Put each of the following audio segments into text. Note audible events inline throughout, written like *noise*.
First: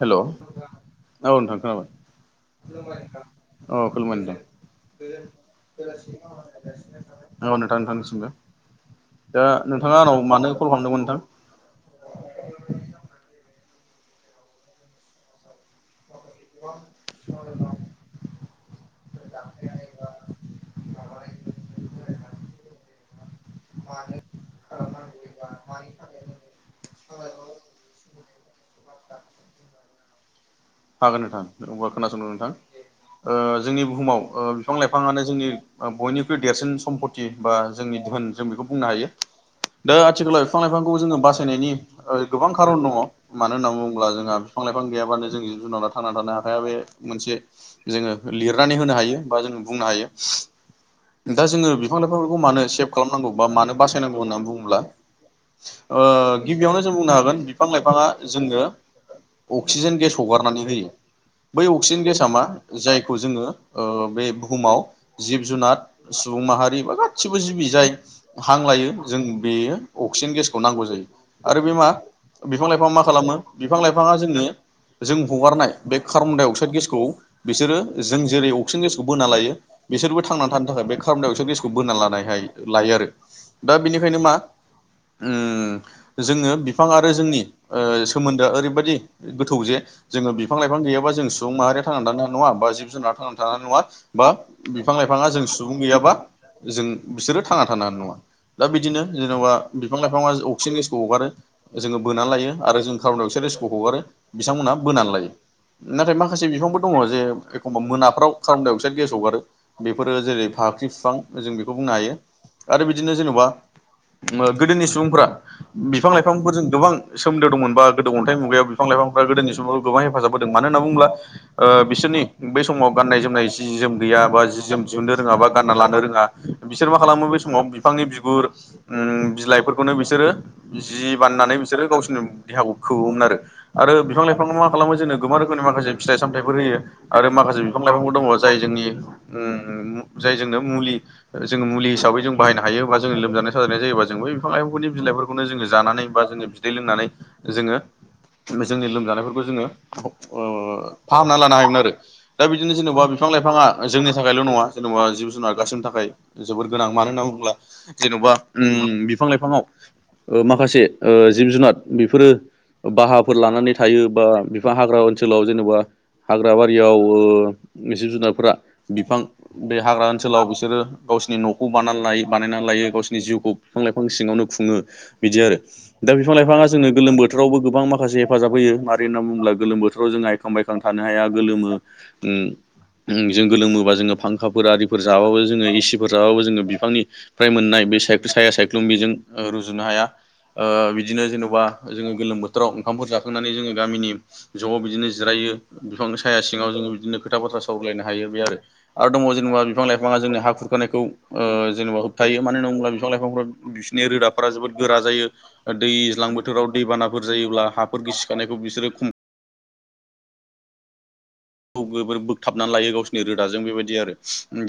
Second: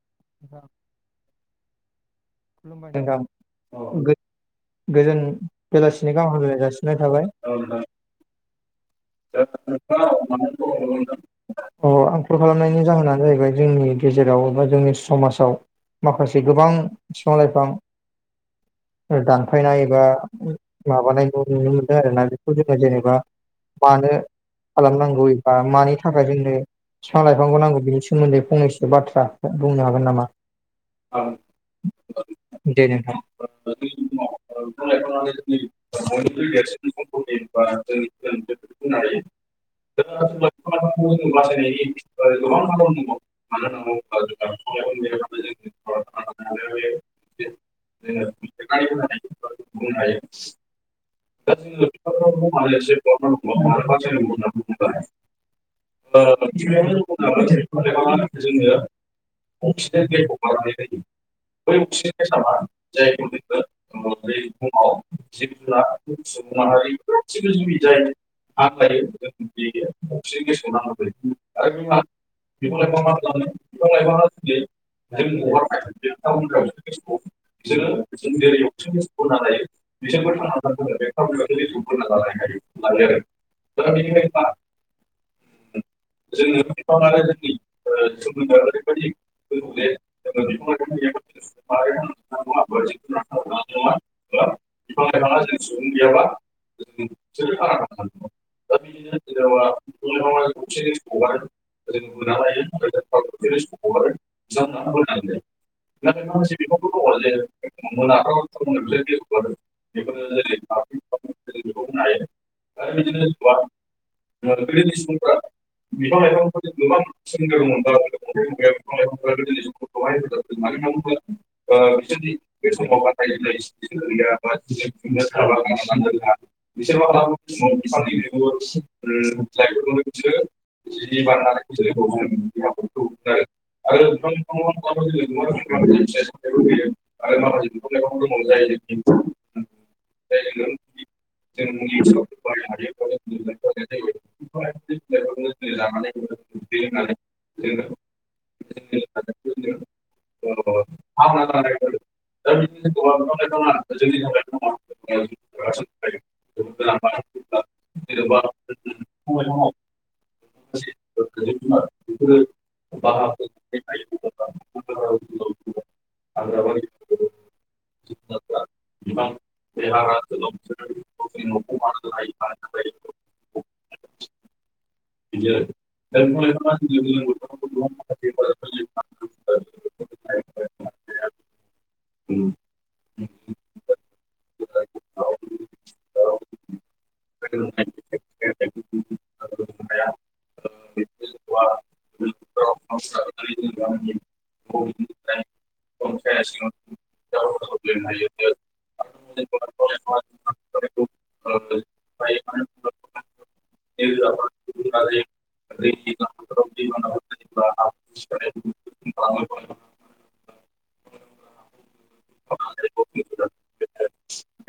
हेल' औ नोंथां खुलुमबाय खोनाबाय अ नोंथां खुलुमदों औ गोजोन बेलासिनि गाहाम हामलायनाय जासिनाय थाबाय नोंथां थांनो सानदों मानो कल खालामदोंमोन नोंथां आं खल खालामनायनि जाहोनानो जाहैबाय जोंनि गेजेराव एबा जोंनि समाजाव माखासे गोबां बिफां लाइफां दानफायनाय एबा माबानायखौ नुनो मोनदों आरोना बेखौ जोङो जेनेबा मानो खालामनांगौ एबा मानि थाखाय जोंनो बिफां लाइफांखौ नांगौ बिनि सोमोन्दै फंनैसो बाथ्रा बुंनो हागोन नामा हागोन नोंथांबा खोनासंनो नोंथां दे नोंथां जोंनि बुहुमाव बिफां लाइफाङानो जोंनि बयनिख्रुइ देरसिन सम्पति बा जोंनि धोन जों बेखौ बुंनो हायो दा आथिखालाव बिफां लाइफांखौ जोङो बासायनायनि गोबां खारन दङ मानो होनना बुङोब्ला जोंहा बिफां बिफां लाइफां गैयाबानो जों जुनारा थांना थानो हाखाया बे मोनसे जोङो लिरनानै होनो हायो बा जो बुंनो हायो *inaudible* दा जोङो बिफां लाइफांफोरखौ मानो सेभ खालामनांगौ बा मानो बासायनांगौ होननानै बुङोब्ला गिबियावनो जों बुंनो हागोन बिफां लाइफाङा जोङो अक्सिजेन गेस हगारनानै होयो बै अक्सिजेन गेसा मा जायखौ जोङो बे बुहुमाव जिब जुनार सुबुं माहारि बा गासिबो जिबि जाय हां लायो जों बेयो अक्सिजेन गेसखौ नांगौ जायो आरो बे मा बिफां लाइफाङा मा खालामो बिफां लाइफाङा जोंनो जों हगारनाय बे कार्बन डाइ अक्साइड गेसखौ बिसोरो जों जेरै अक्सिजेन गेसखौ बोना लायो बिसोरबो थांनानै थानो थाखाय बे खारनायाव बिसोर गेसखौ बोना लानायहाय लायो आरो दा बेनिखायनो मा ओ जोङो बिफां आरो जोंनि सोमोन्दोआ ओरैबायदि गोथौ जे जोङो बिफां-लाइफां गैयाबा जों सुबुं माहारिया थांनानै थानो हानाय नङा बा जिब-जुनारा थांनानै थानो हानाय नङा बा बिफां-लाइफां ङा जों सुबुं गैयाबा जों बिसोरो थांना थानो हानाय नङा औ दा बिदिनो जेन'बा बिफां-लाइफाङा अक्सिजेन गेसखौ हगारो जोङो बोनानै लायो आरो जों कार्बनडाइ अक्साइड खौ हगारो आरो बिथांमोनहा बोनानै लायो नाथाय माखासे बिफांबो दङ' जे एखमबा मोनाफ्राव कार्बनडाइ अक्साइड गेस हगारो । बेफोरो जेरै फाख्रि फिफां जों बेखौ बुंनो हायो आरो बिदिनो जेन'बा ओ गोदोनि सुबुंफोरा बिफां-लाइफांफोरजों गोबां सोमोन्दो दंमोन बा गोदो अन्थाइ मुगायाव बिफां-लाइफां गोदोनि सुबुं गोबां हेफाजाब होदों मानो होननानानै बुंब्ला ओ बिसोरनि बे समाव गाननाय-जोमनाय जि-जोम गैया बा जि-जोम दिहुननो रोङा बा गानना लानो रोङा बिसोर मा खालामो समाव बिफांनि बिगुर ओम बिलाइफोरखौनो बिसोरो जि बानायनानै बिसोरो गावसोरनि देहाखौ खोबोमोन आरो आरो बिफां लाइफांखौ मा खालामो जोंनो गोबां रोखोमनि माखासे फिथाइ सामथायफोर होयो आरो मा माखासे बिफां-लाइफांबो दङ जाय जोंनि ओम जाय जोंनो मुलि जों मुलि हिसाबै जों बाहायनो हायो बा जोङो लोमजानाय-साजानाय जायोबा जों बै बे बिफां-लाइफांफोरनि बिलाइफोरखौ जोङो जानानै बा जों बिदै लोंनानै जोङो जोंनि लोमजानायफोरखौ जोङो ओ फाहामनाना लानो हायोमोन आरो दा बिदिनो जेन'बा बिफां-लाइफाङा जोंनि थाखायल' नङा जेन'बा जिब-जुनार गासिनि थाखाय जोबोर गोनां मानो होनना बुङो जेन'बा ओम बिफां-लाइफाङाव ओ माखासे ओ जिब-जुनार बेफोरो बाहाफोर लानानै थायो बा बिफां हाग्रा ओनसोलाव जेन'बा हाग्रा बारियाव ओ जिब-जुनारफोरा बिफां बे हाग्रा ओनसोलाव बिसोरो गावसिनि न'खौ बाना बानायनानै लायो गावसिनि जिउखौ बिफां-लाइफां सिङावनो खुङो बिदि आरो दा बिफां-लाइफाङा जोंनो गोलोम बो बोथोरावबो गोबां माखासे हेफाजाब होयो मारै होननानानै बुङोब्ला गोलोम बोथोराव जों आयखां बायखां थानो हाया गोलोमो ओम *unintelligible* बोबा जोङो फांखाफोर आरिफोर जाबाबो जोङो एसिफोर जाबाबो जोङो बिफांनिफ्राय मोननाय बे साया सायख्लुम बिजों रुजुनो हाया ओ बिदिनो जेन'बा जोङो गोलोम बोथोराव ओंखामफोर जाखांनानै जोङो गामिनि ज'आव बिदिनो जिरायो बिफांनि साया सिङाव जो बिदिनो खोथा बाथ्रा सावरायायनायनानै हायो बे आरो दङ' जेनेबा बिफां-लाइफाङा जोंनि हा खुरखानायखौ ओ जेन'बा होबथायो मानो होनना बुङोब्ला बिफां लाइफांफोरा बिसिनि रोदाफोरा जोबोर गोरा जायो ओ दै दैलां बोथोराव दैबानाफोर जायोब्ला हाफोर गिसिखानायखौ बिसोरो खम *unintelligible* बोगथाबनानै लायो गावसिनि रोदाजों बेबायदि आरो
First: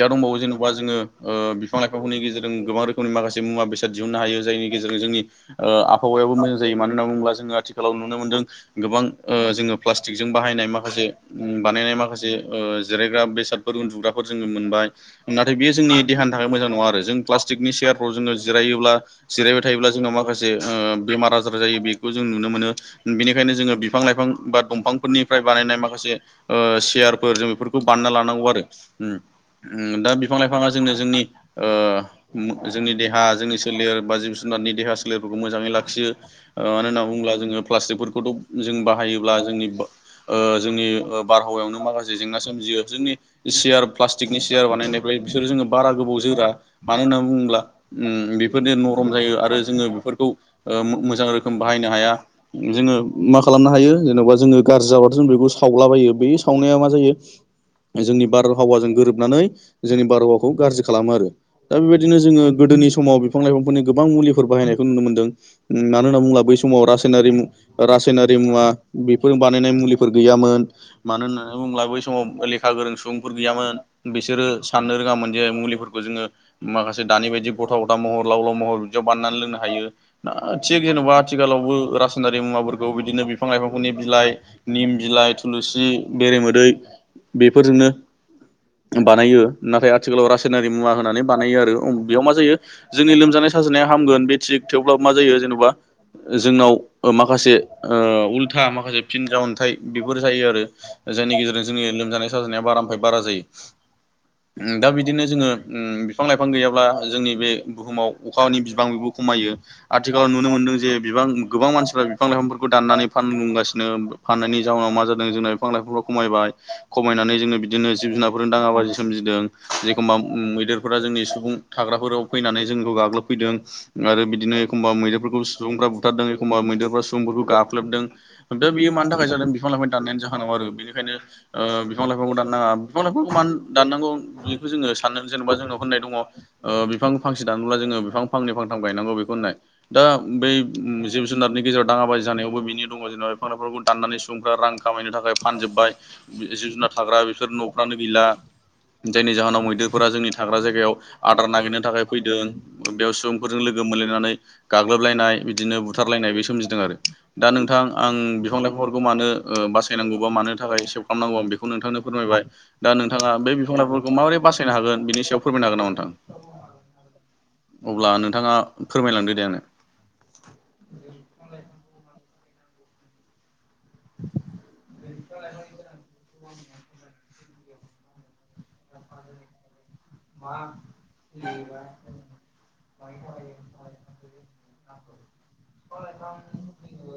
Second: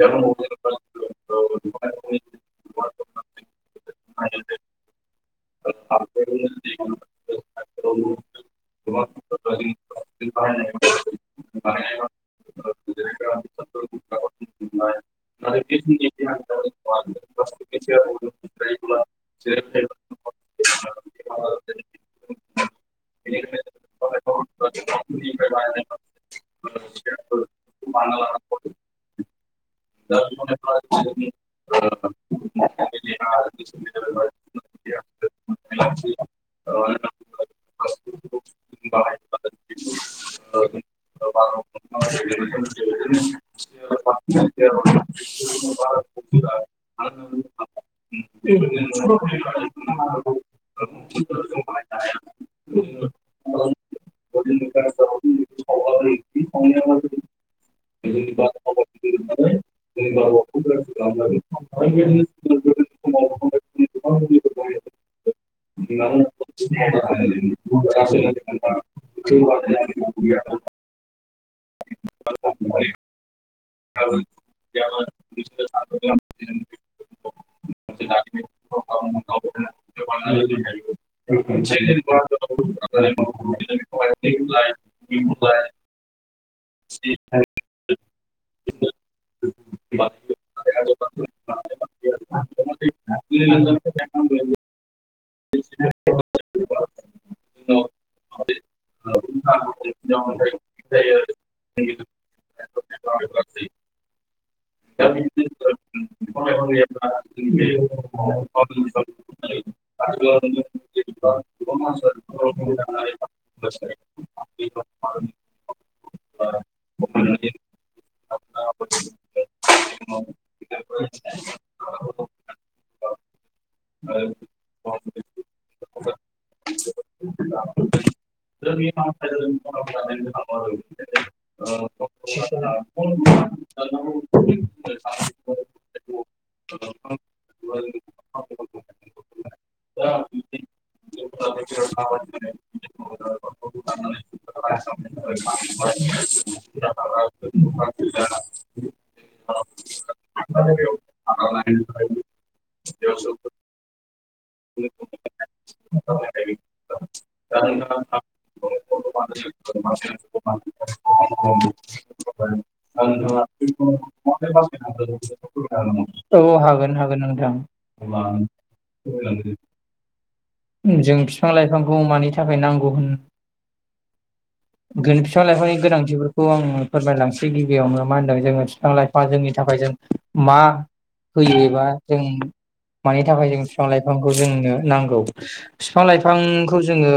दा दंबावो जेन'बा जोङो ओ बिफां-लाइफांफोरनि गेजेरजों गोबां रोखोमनि माखासे मुवा-बेसाद दिहुुननो हायो जायनि गेजेरजों जोंनि ओ आबहावाया *unintelligible* जायो मानो होननानै बुङोब्ला जोङो आथिखालाव नुनो मोनदों गोबां ओ जोङो प्लास्टिकजों बाहायनाय माखासे बानायनाय माखासे ओ जिरायग्रा बेसादफोर उन्दुग्राफोर जोङो मोनबाय नाथाय बेयो जोंनि देहानि थाखाय मोजां नङा आरो जों प्लास्टिकनि सेयारफ्राव जोङो जिरायोब्ला जिरायबाय थायोब्ला जोंनाव माखासे ओ बेमार आजार जायो बेखौ जों नुनो मोनो बेनिखायनो जोङो बिफां लाइफां बा दंफांफोरनिफ्राय बानायनाय माखासे ओ सेयारफोर जों बेफोरखौ बानायना लानांगौ आरो ओम ओम दा बिफां-लाइफाङा जों नो जोंनि ओ जोंनि देहा जोंनि सोलेर बा जिब जुनारनि देहा सोलेरफोरखौ मोजाङै ला ओ मानो होनना बुङोब्ला जोङो प्लासस्टिकफोरखौथ' जों बाहायोब्ला जोंनि ओ जोंनि बारहावायावनो माखासे जेंना सोमजियो जोंनि सियार प्लास्टिकनि सियार बानायनायफ्राय बिसोर जो बारा गोबाव जोरा मानो होनना बुङोब्ला बेफोरनो नरम जायो आरो जोङो बेफोरखौ ओ मोजां रोखोम बाहायनो हाया जोङो मा खालामनो हायो जेन'बा जोङो गाज्रि जाबा जों बेखौ सावलाबायो बे सावनाया मा जायो जोंनि बारहावाजों गोरोबनानै जोंनि बारहावाखौ गाज्रि खालामो आरो दा बेबायदिनो जोङो गोदोनि समाव बिफां-लाइफांफोरनि गोबां मुलिफोर बाहायनायखौ नुनो मोनदों मानो होनना बुङोब्ला बै समाव रासायनारि रासायनारि मुवा बेफोर बानायनाय मुलिफोर गैयामोन मानो होननानै बुङोब्ला बै समाव लेखा गोरों सुबुंफोर गैयामोन बिसोरो साननो रोङामोन जे मुलिफोरखौ जोङो माखासे दानि बायदि गथा गथा महर लाव लाव महर याव बनानै लोंनो हायो थि जेन'बा आथिखालावबो रासायनारि मुवाफोरखौ बिदिनो बिफां लाइफांखौ बिलाइ निम बिलाइ थुलुसि बेरेमोदै बेफोरजोंनो बानायो नाथाय आथिखालाव रासायनारि मुवा होनानै बानायो आरो बेयाव मा जायो जोंनि लोमजा जानाय साजानाया हामगोन बे थिग थेवब्लाबो मा जायो जेनेबा जोंनाव माखासे ओ जुथा माखासे फिनजा अन्थाइ बेफोर जायो आरो जायनि गेजेरजों जोंनि लोमजानाय साजानाया बारानिफ्राय बारा जायो दा बिदिनो जोङो बिफां लाइफां गैयाब्ला जोंनि बे बुहुमाव अखानि बिबां बेबो खमायो आथिखालाव नुनो मोनदों जे बिबां गोबां मानसिफ्रा बिफां लाइफांफोरखौ दाननानै फानुंगासिनो फाननानै नि जााहोननाव मा जादों जोंना बिफां लाइफांफाव खमायबाय खमायनानै जोङो बिदिनो जिब जुनारफोरजों दाङा बाजि सोमजिदों एखमबा उम मैदेरफोरा जोंनि सुबुं थाग्राफोराव फैनानै जोंखौ गाग्लोबफैदों आरो बिदिनो एखमबा मैदरफोरखौ सुबुंफोरा बुथारदोंखा मैदेरफोरा सुबुंफोरखौ गाख्लबदों दा बेयो मानि थाखाय जादों बिफां लाइफां दाननायानो जाहोनाव आरो बेनिखायनो बिफां लाइफांखौ दाननाङा बिफां लाइफांखौ मानो दाननांगौ बिनिखौ जोङो सानो जेनेबा जोंङो होननाय दङ बिफां फांसे दानोब्ला जोङो बिफां फांनै फांथाम गायनांगौ बेखौ दा बै जिब जुनारनि गेजेराव दाङा बाजि जानायावबोनि दङ जेनेबा बिफां लाइफांफोरखौ दानानै सुबुंफ्रा रां खामायनो थाखाय फानजोबबाय जिब जुनार थाग्रा बेफोर न'फ्रानो गैला जायनि जाहोनाव मैदेरफोरा जोंनि थाग्रा जायगायाव आदार नागिरनो थाखाय फैदों बेयाव सुबुंफोरजों लोगो मोन लायनानै गाग्लोबलायनाय बिदिनो बुथारलायनाय बे सोमजिदों आरो दा नोंथां आं बिफां लाइफांफोरखौ मानो ओ बास यनांगौ मा थाखाय सेभ खालामनांगौ बेखौ नोंथांनो फोरमायबाय दा नोंथाङा बे बिफांइफोरखौ माबोरै बासायनो हागोन बिनि सायाव फोरमायनो हागोन नामा नोंथां औ हागोन हागोन नोंथां अब्ला नोंथाङा फोर *unintelligible* जों बिफां लाइफांखौ मानि थाखाय नांगौ होन बिफां लाइफांनि गोनांथिफोरखौ आङो फोरमायलांसै गिबियावनो मा होन्दों जोङो बिफां लाइफां जोंनि थाखाय जों मा होयोबा जों मानि थाखाय जों बिफां लाइफांखौ जोंनो नांगौ बिफां लाइफांखौ जोङो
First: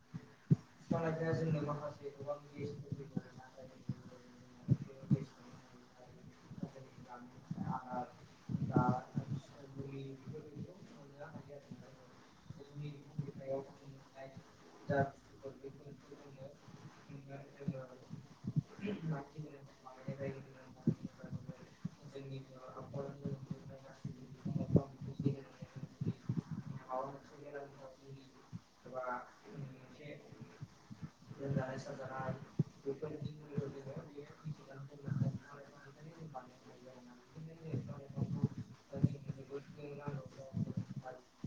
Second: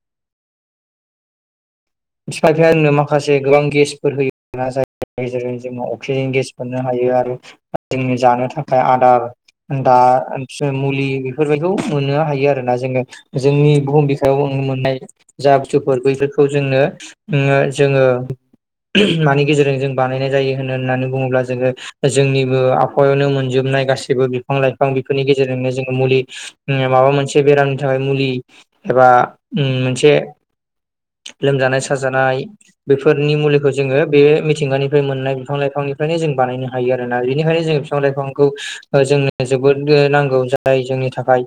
*unintelligible* बिफां *unintelligible* माखासे गोबां गेसफोर होयो *unintelligible* अक्सिजेन गेस मोननो हायो आरो जोंनि जानो थाखाय आदार दा मुलि बेफोरबायदिखौ मोननो हायो आरो ना जोङो जोंनि बुहुम बिखायाव मोननाय जा बुस्थुफोर बैफोरखौ जोंनो ङो जोङो मानि गेजेरजों जों बानायनाय जायो होनो होननानै बुङोब्ला जोङो जोंनिबो आखहायावनो मोनजोब नाय गासिबो बिफां लाइफां बिफोरनि गेजेरजोंनो जों मुलि माबा मोनसे बेरामनि थाखाय मुलि एबा उम मोनसे लोमजानाय जानाय बेफोरनि मुलिखौ जोङो बे मिथिंगानिफ्राय मोननाय बिफां लाइफांनिफ्रायनो जों बानायनो हायो आरो आरोना बेनिखायनो जोंङ बिफां लाइफांखौ जोंनो जोबोद नांगौ जाय जोंनि थाखाय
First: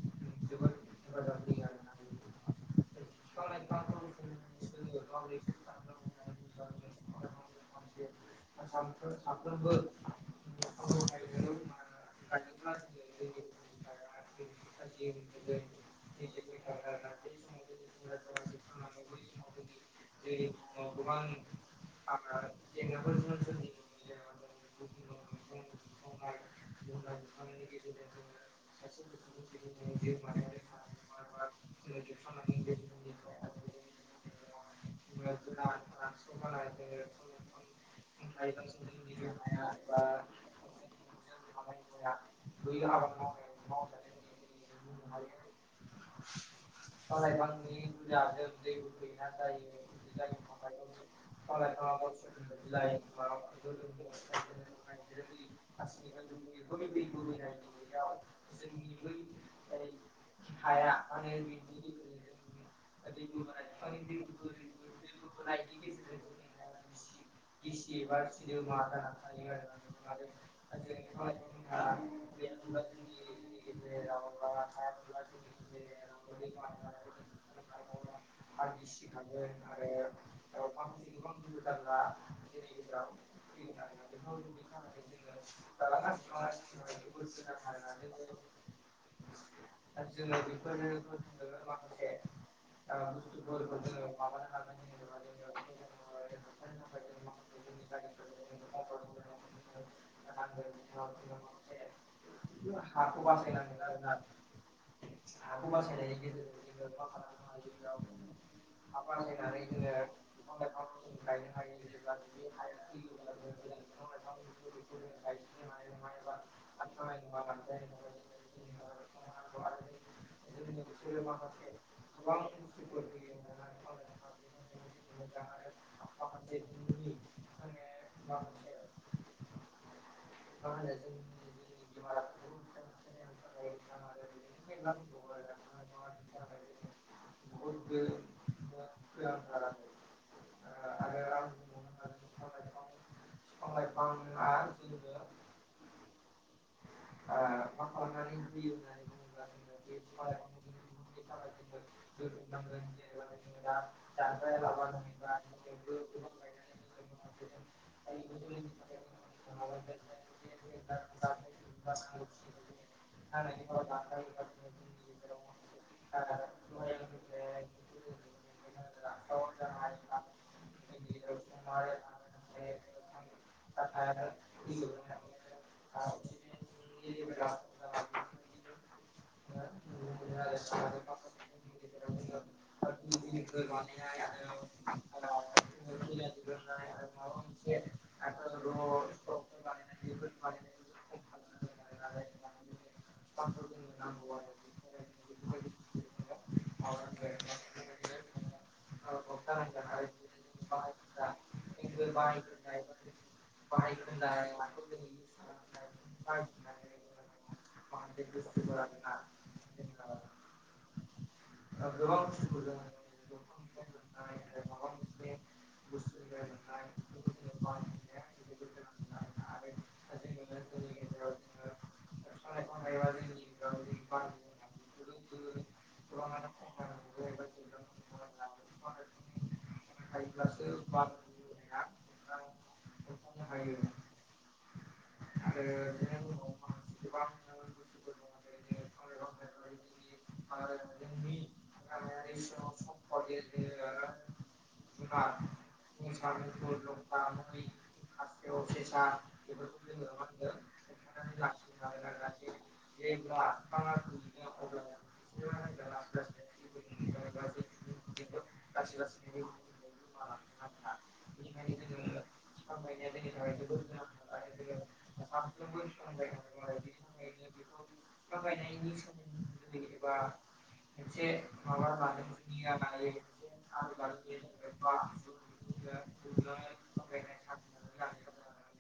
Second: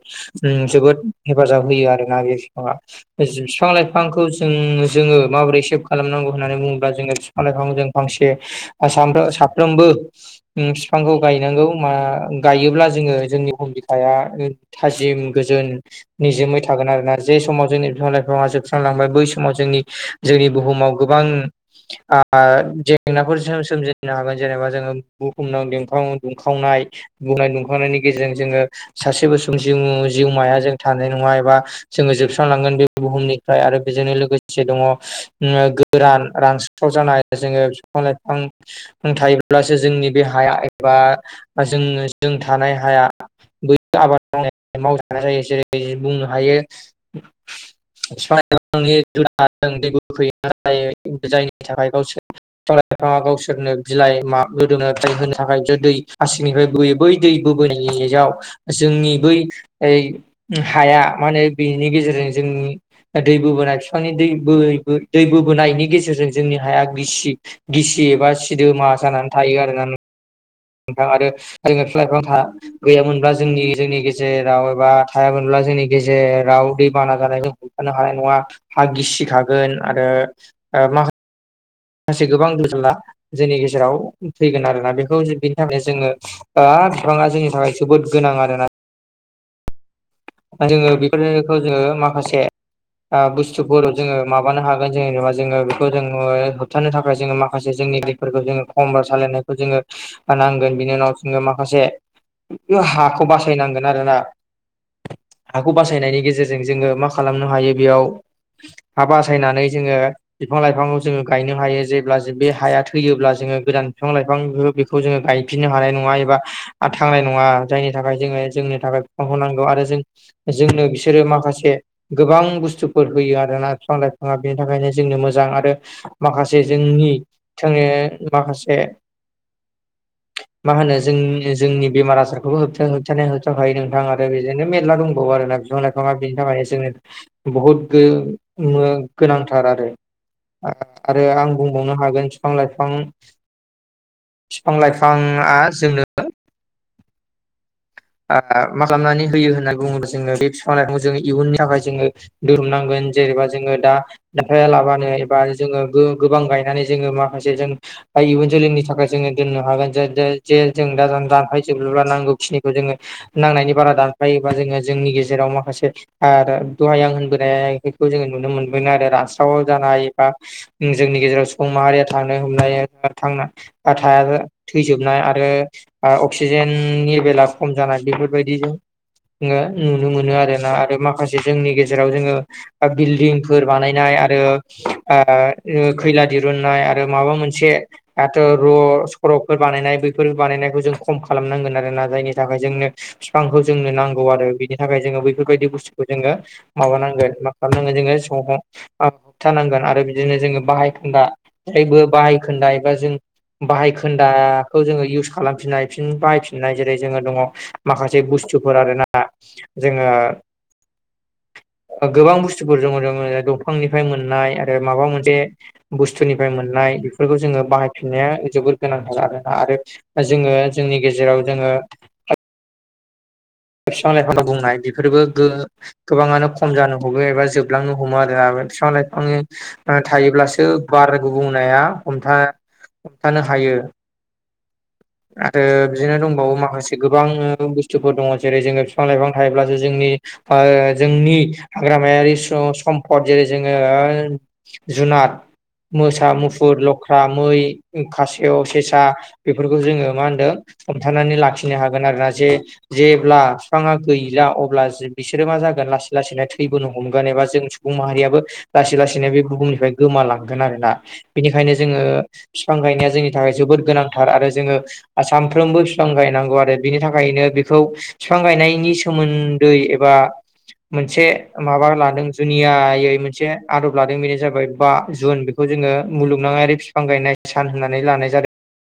जोबोद हेफाजाब होयो आरो ना बे फिफाङा बिफां लाइफांखौ जों जोङो माबोरै सेभ खालामनांगौ होननानै बुङोब्ला जोङो बिफां लाइफां जों फांसे सान साफ्रोमबो उम बिफांखौ गायनांगौ मा गायोब्ला जोङो जोंनि हम बिखाया ओ थाजिम गोजोन निजोमै थागोन आरोना जे समाव जोंनि बिफां लाइफाङा जोबस्रांलांबाय बै समाव जोंनि जोंनि बुहुमाव गोबां ओ जेंनाफोरजों सोमजिनो हागोन जेनेबा जोङो बुहुमनाव दुंखावनाय बुंनाय दुंखांनायनि गेजेरजों जोङो सासेबो समोम जिउमाया जों थानाय नङा एबा जोङो जोबस्रांलांगोन बे बुहुमनिफ्राय आरो बेजोंनो लोगोसे दङ गोरान रानस्राव जानाय जोङो बिफां लाइफां थायोब्लासो जोंनि बे हाया बा जों जों थानाय हाया बे आबाद माव माव जेरै बुंनो हायो बिफां लाइफांनि बिफां *inaudible* लाइफांनि होनो *unintelligible* थाखाय जायनि थाखाय गावसोरफाङा गावसोरनो बिलाइ मा *unintelligible* याव जोंनि बै *inaudible* हाया मा होनो बेनि गेजेरजों जोंनि दै बोबोनाय बिफांनि दै बैबो दै बोबोनायनि गेजेरजों जोंनि हाया गिसि गिसि एबा सिदोमा जानानै थायो आरोना नों नोंथां आरो जों बिफां लाइफां गैयामोनब्ला जोंनि जोंनि गेजेराव एबा थायामोनब्ला जोंनि गेजेराव दै बाना जानायखौ हमथानो हानाय नङा हा गिसिखागोन आरो मा माखासे गोबां गोजाला जोंनि गेजेराव फैगोन आरोना बेखौ बिनि थाखायनो जोङो बिफाङा जोंनि थाखाय जोबोद गोनां आरोना आरो जोंना बेफोरो माखासे बुस्थुफोर जोङो माबानो हागोन जेनेबा जोङो बेखौ जों होबथानो थाखाय जोङो माखासे जोंनि दैफोरखौ जोङो खमबार सालायनायखौ जोङो नांगोन बिनि उनाव जोङो माखासे हाखौ बासायनांगोन आरोना हाखौ बासायनायनि गेजेरजों जोङो मा खालामनो हायो बेयाव हा बासायनानै जोङो बिफां लाइ फां जोङो गायनो हायो जेब्ला बे हाया थैयोब्ला जोङो गोदान बिफां लाइफां बेखौ जोङो गायफिनो हायो नङा एबा थांनाय नङा जायनि थाखाय जोङो जोंनि थाखाय बिफांखौ नांगौ आरो जों जोंनो बिसोरो माखासे गोबां बुस्थुफोर होयो आरोना बिफां लाइफाङा बेनि थाखायनो जोंनो मोजां माखासे जोंनि माखासे मा होनो जों जोंनि बेमार आजारखौबो होब होबथानाय होबथाखायो नोंथां आरो बेजों मेरला दंबावो आरोना बिफां लाइफां बिनि थाखायनो जो बहुत गोनांथार आरो आं बुंबावनो हागोन बिफां लाइफां बिफां लाइफाङा जोंनो आ *inaudible* मा खालामनानै होयो होन्नानै बुङोब्ला जोङो बे बिफां लाइफांखौ जोङो इयुननि थाखाय जोङो दोरोमनांगोन जे एबा जोङो दा लाबानो एबा जोङो गोबां गायनानै जोङो माखासे जों इयुन जोलैनि थाखाय जोङो दोननो हागोन जे जों दा दानफाय जोबब्ला नांगौ खिनि जोङो नांनायनि बारा दानफायोबा जोङो जोंनि गेजेराव माखासे दहाय आं होनबोनाया नुनो मोनगोन आरो रास्राव जानाय एबा जोंनि गेजेराव सुबुं माहारिया थांनो हम *unintelligible* थैजोबनाय आरो अक्सिजेननि बेला खम जानाय बेफोरबायदिजों जोङो नुनो मोनो आरोना आरो माखासे जोंनि गेजेराव जोङो बिल्डिंफोर बानायनाय खैला दिरुननाय आरो माबा मोनसे स्क्र'फोर बानायनाय बैफोर बानायनायखौ जों खम खालामनांगोन आरो ना जायनि थाखाय जोंनो बिफांखौ जोंनो नांगौ आरो बिनि थाखाय जोङो बैफोरबायदि बुस्थुखौ जोङो माबानांगोन मा खालामनांगोन जोङो समाव होबथानांगोन आरो बिदिनो जोङो बाहाय खान्दा जायबो बाहाय खोन्दा एबा जों बाहाय खोन्दाखौ जोङो इउस खालामफिनाय फिन बाहायफिननाय जेरै दङ माखासे बुस्थुफोर आरोना जोङो गोबां बुस्थुफोर दङ दङ दंफांनिफ्राय मोननाय आरो माबा मोनसे बुस्थुनिफ्राय मोन बेफोरखौ जोङो बाहायफिननाया जोबोर गोनांथार आरोना आरो जोङो जोंनि गेजेराव जोङो *inaudible* बिफां लाइफां बुंनाय बेफोरबो गोबाङानो खम जानो हमो एबा जोबलांनो हमो आरो बिफां लाइफांनि थायोब्लासो बार गुबुंनाया हमथा हमथानो हायो आरो बिदिनो दंबावो माखासे गोबां बुस्थुफोर दङ जेरै जोङो बिफां लाइफां थायोब्लासो जोंनि जोंनि हाग्रामायारि सम्पद जेरै जोङो जुनाद मोसा मुफुर लख्रा मै खासेयाव सेसा बे जोङो मा होनदों हमथानानै लाखिनो हागोन आरो ना जे जेब्ला फिफाङा गैला अब्ला बिसोरो मा जागोन लासै लासैनो थैबोनो हमगोन एबा जों सुबुं माहारियाबो लासै लासैनो बे बुहुमनि गोमाालांगोन आरोना बेनिखायनो जोङो बिफां गायनाया जोंनि थाखाय जोबोद गोनांथार आरो ना जोङो सानफ्रोमबो बिफां गायनांगौ आरो बिनि थाखायनो बेखौ बिफां गायनायनि सोमोन्दै मोनदै एबा मोनसे माबा लादों जुनियायै मोनसे आदब लादों बेनो जाबाय बा जुन बेखौ जोङो मुलुगनाङारि बिफां गायनाय सान होननानै लानाय जादों